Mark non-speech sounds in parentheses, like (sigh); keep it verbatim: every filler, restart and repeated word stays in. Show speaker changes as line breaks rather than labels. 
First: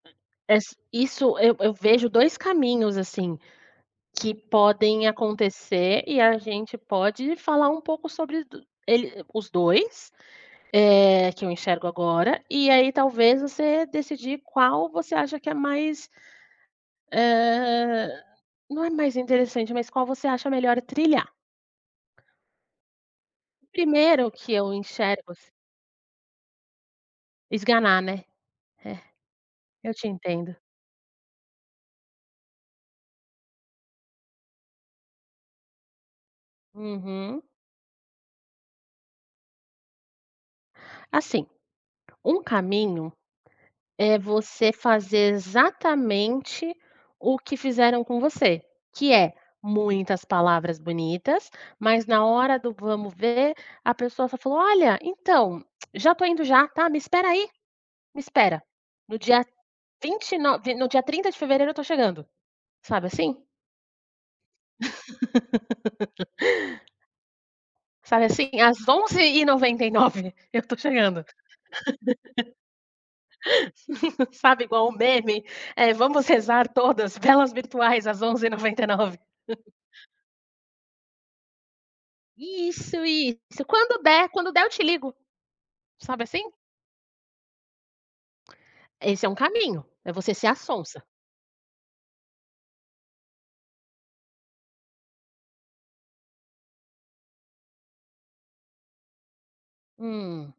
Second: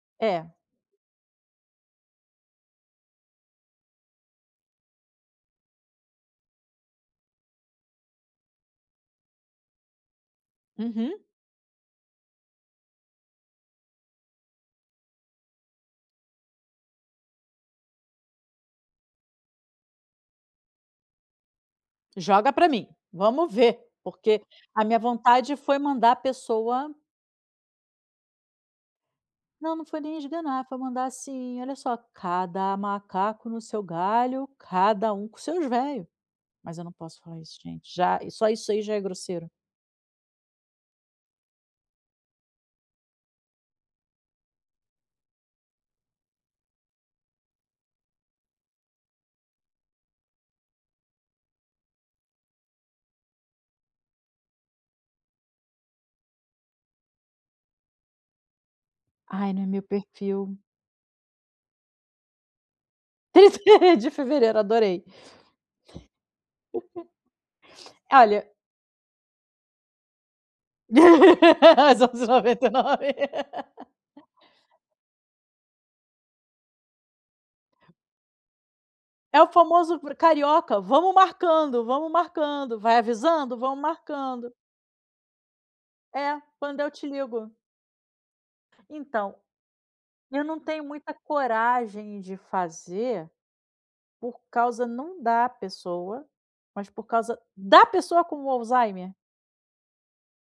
É.
Es isso eu eu vejo dois caminhos, assim, que podem acontecer, e a gente pode falar um pouco sobre do ele os dois,
Uhum.
eh, que eu enxergo agora e aí talvez, você decidir qual você acha que é mais eh, não é mais interessante, mas qual você acha melhor trilhar.
Joga ara mim. Vamos ver,
Primeiro
porque
que eu
a minha
enxergo as
vontade foi mandar a pessoa
Esganar, né. É,
Não, não
eu
foi
te
nem
entendo.
esganar, foi mandar, assim: "Olha só, cada macaco no seu galho, cada um com seus véio". Mas eu não posso falar
Uhum.
isso gente. Já só isso aí já é grosseiro.
Assim, um caminho é você fazer exatamente o que fizeram com você, que é; muitas palavras bonitas, mas na hora do vamos ver a pessoa só falou: "Olha, então, (clicks tongue) já estou indo já, tá, me espera aí. Me espera, no dia
Ai, não é meu
vinte e
perfil.
nove no dia trinta de fevereiro eu estou chegando". Sabe, assim?
trinta de fevereiro, adorei. (unintelligible)
(laughs) Sabe,
Olha
assim, às onze e noventa e nove, eu estou chegando.
As onze e noventa e nove.
(laughs) Sabe, igual o meme, eh, "Vamos rezar todas velas virtuais às onze e noventa e nove".
É o famoso
(chuckles)
v carioca, "vamos marcando, vamos marcando, vai
Isso,
avisando,
isso.
vamos
"Quando der,
marcando".
quando der eu te ligo". Sabe
É,
assim?
"quando eu te ligo".
Esse é um
Então,
caminho, é você
eu
ser a
não tenho
sonsa.
muita coragem de fazer por causa, não da pessoa, mas por causa da pessoa com o Alzheimer.
Hum.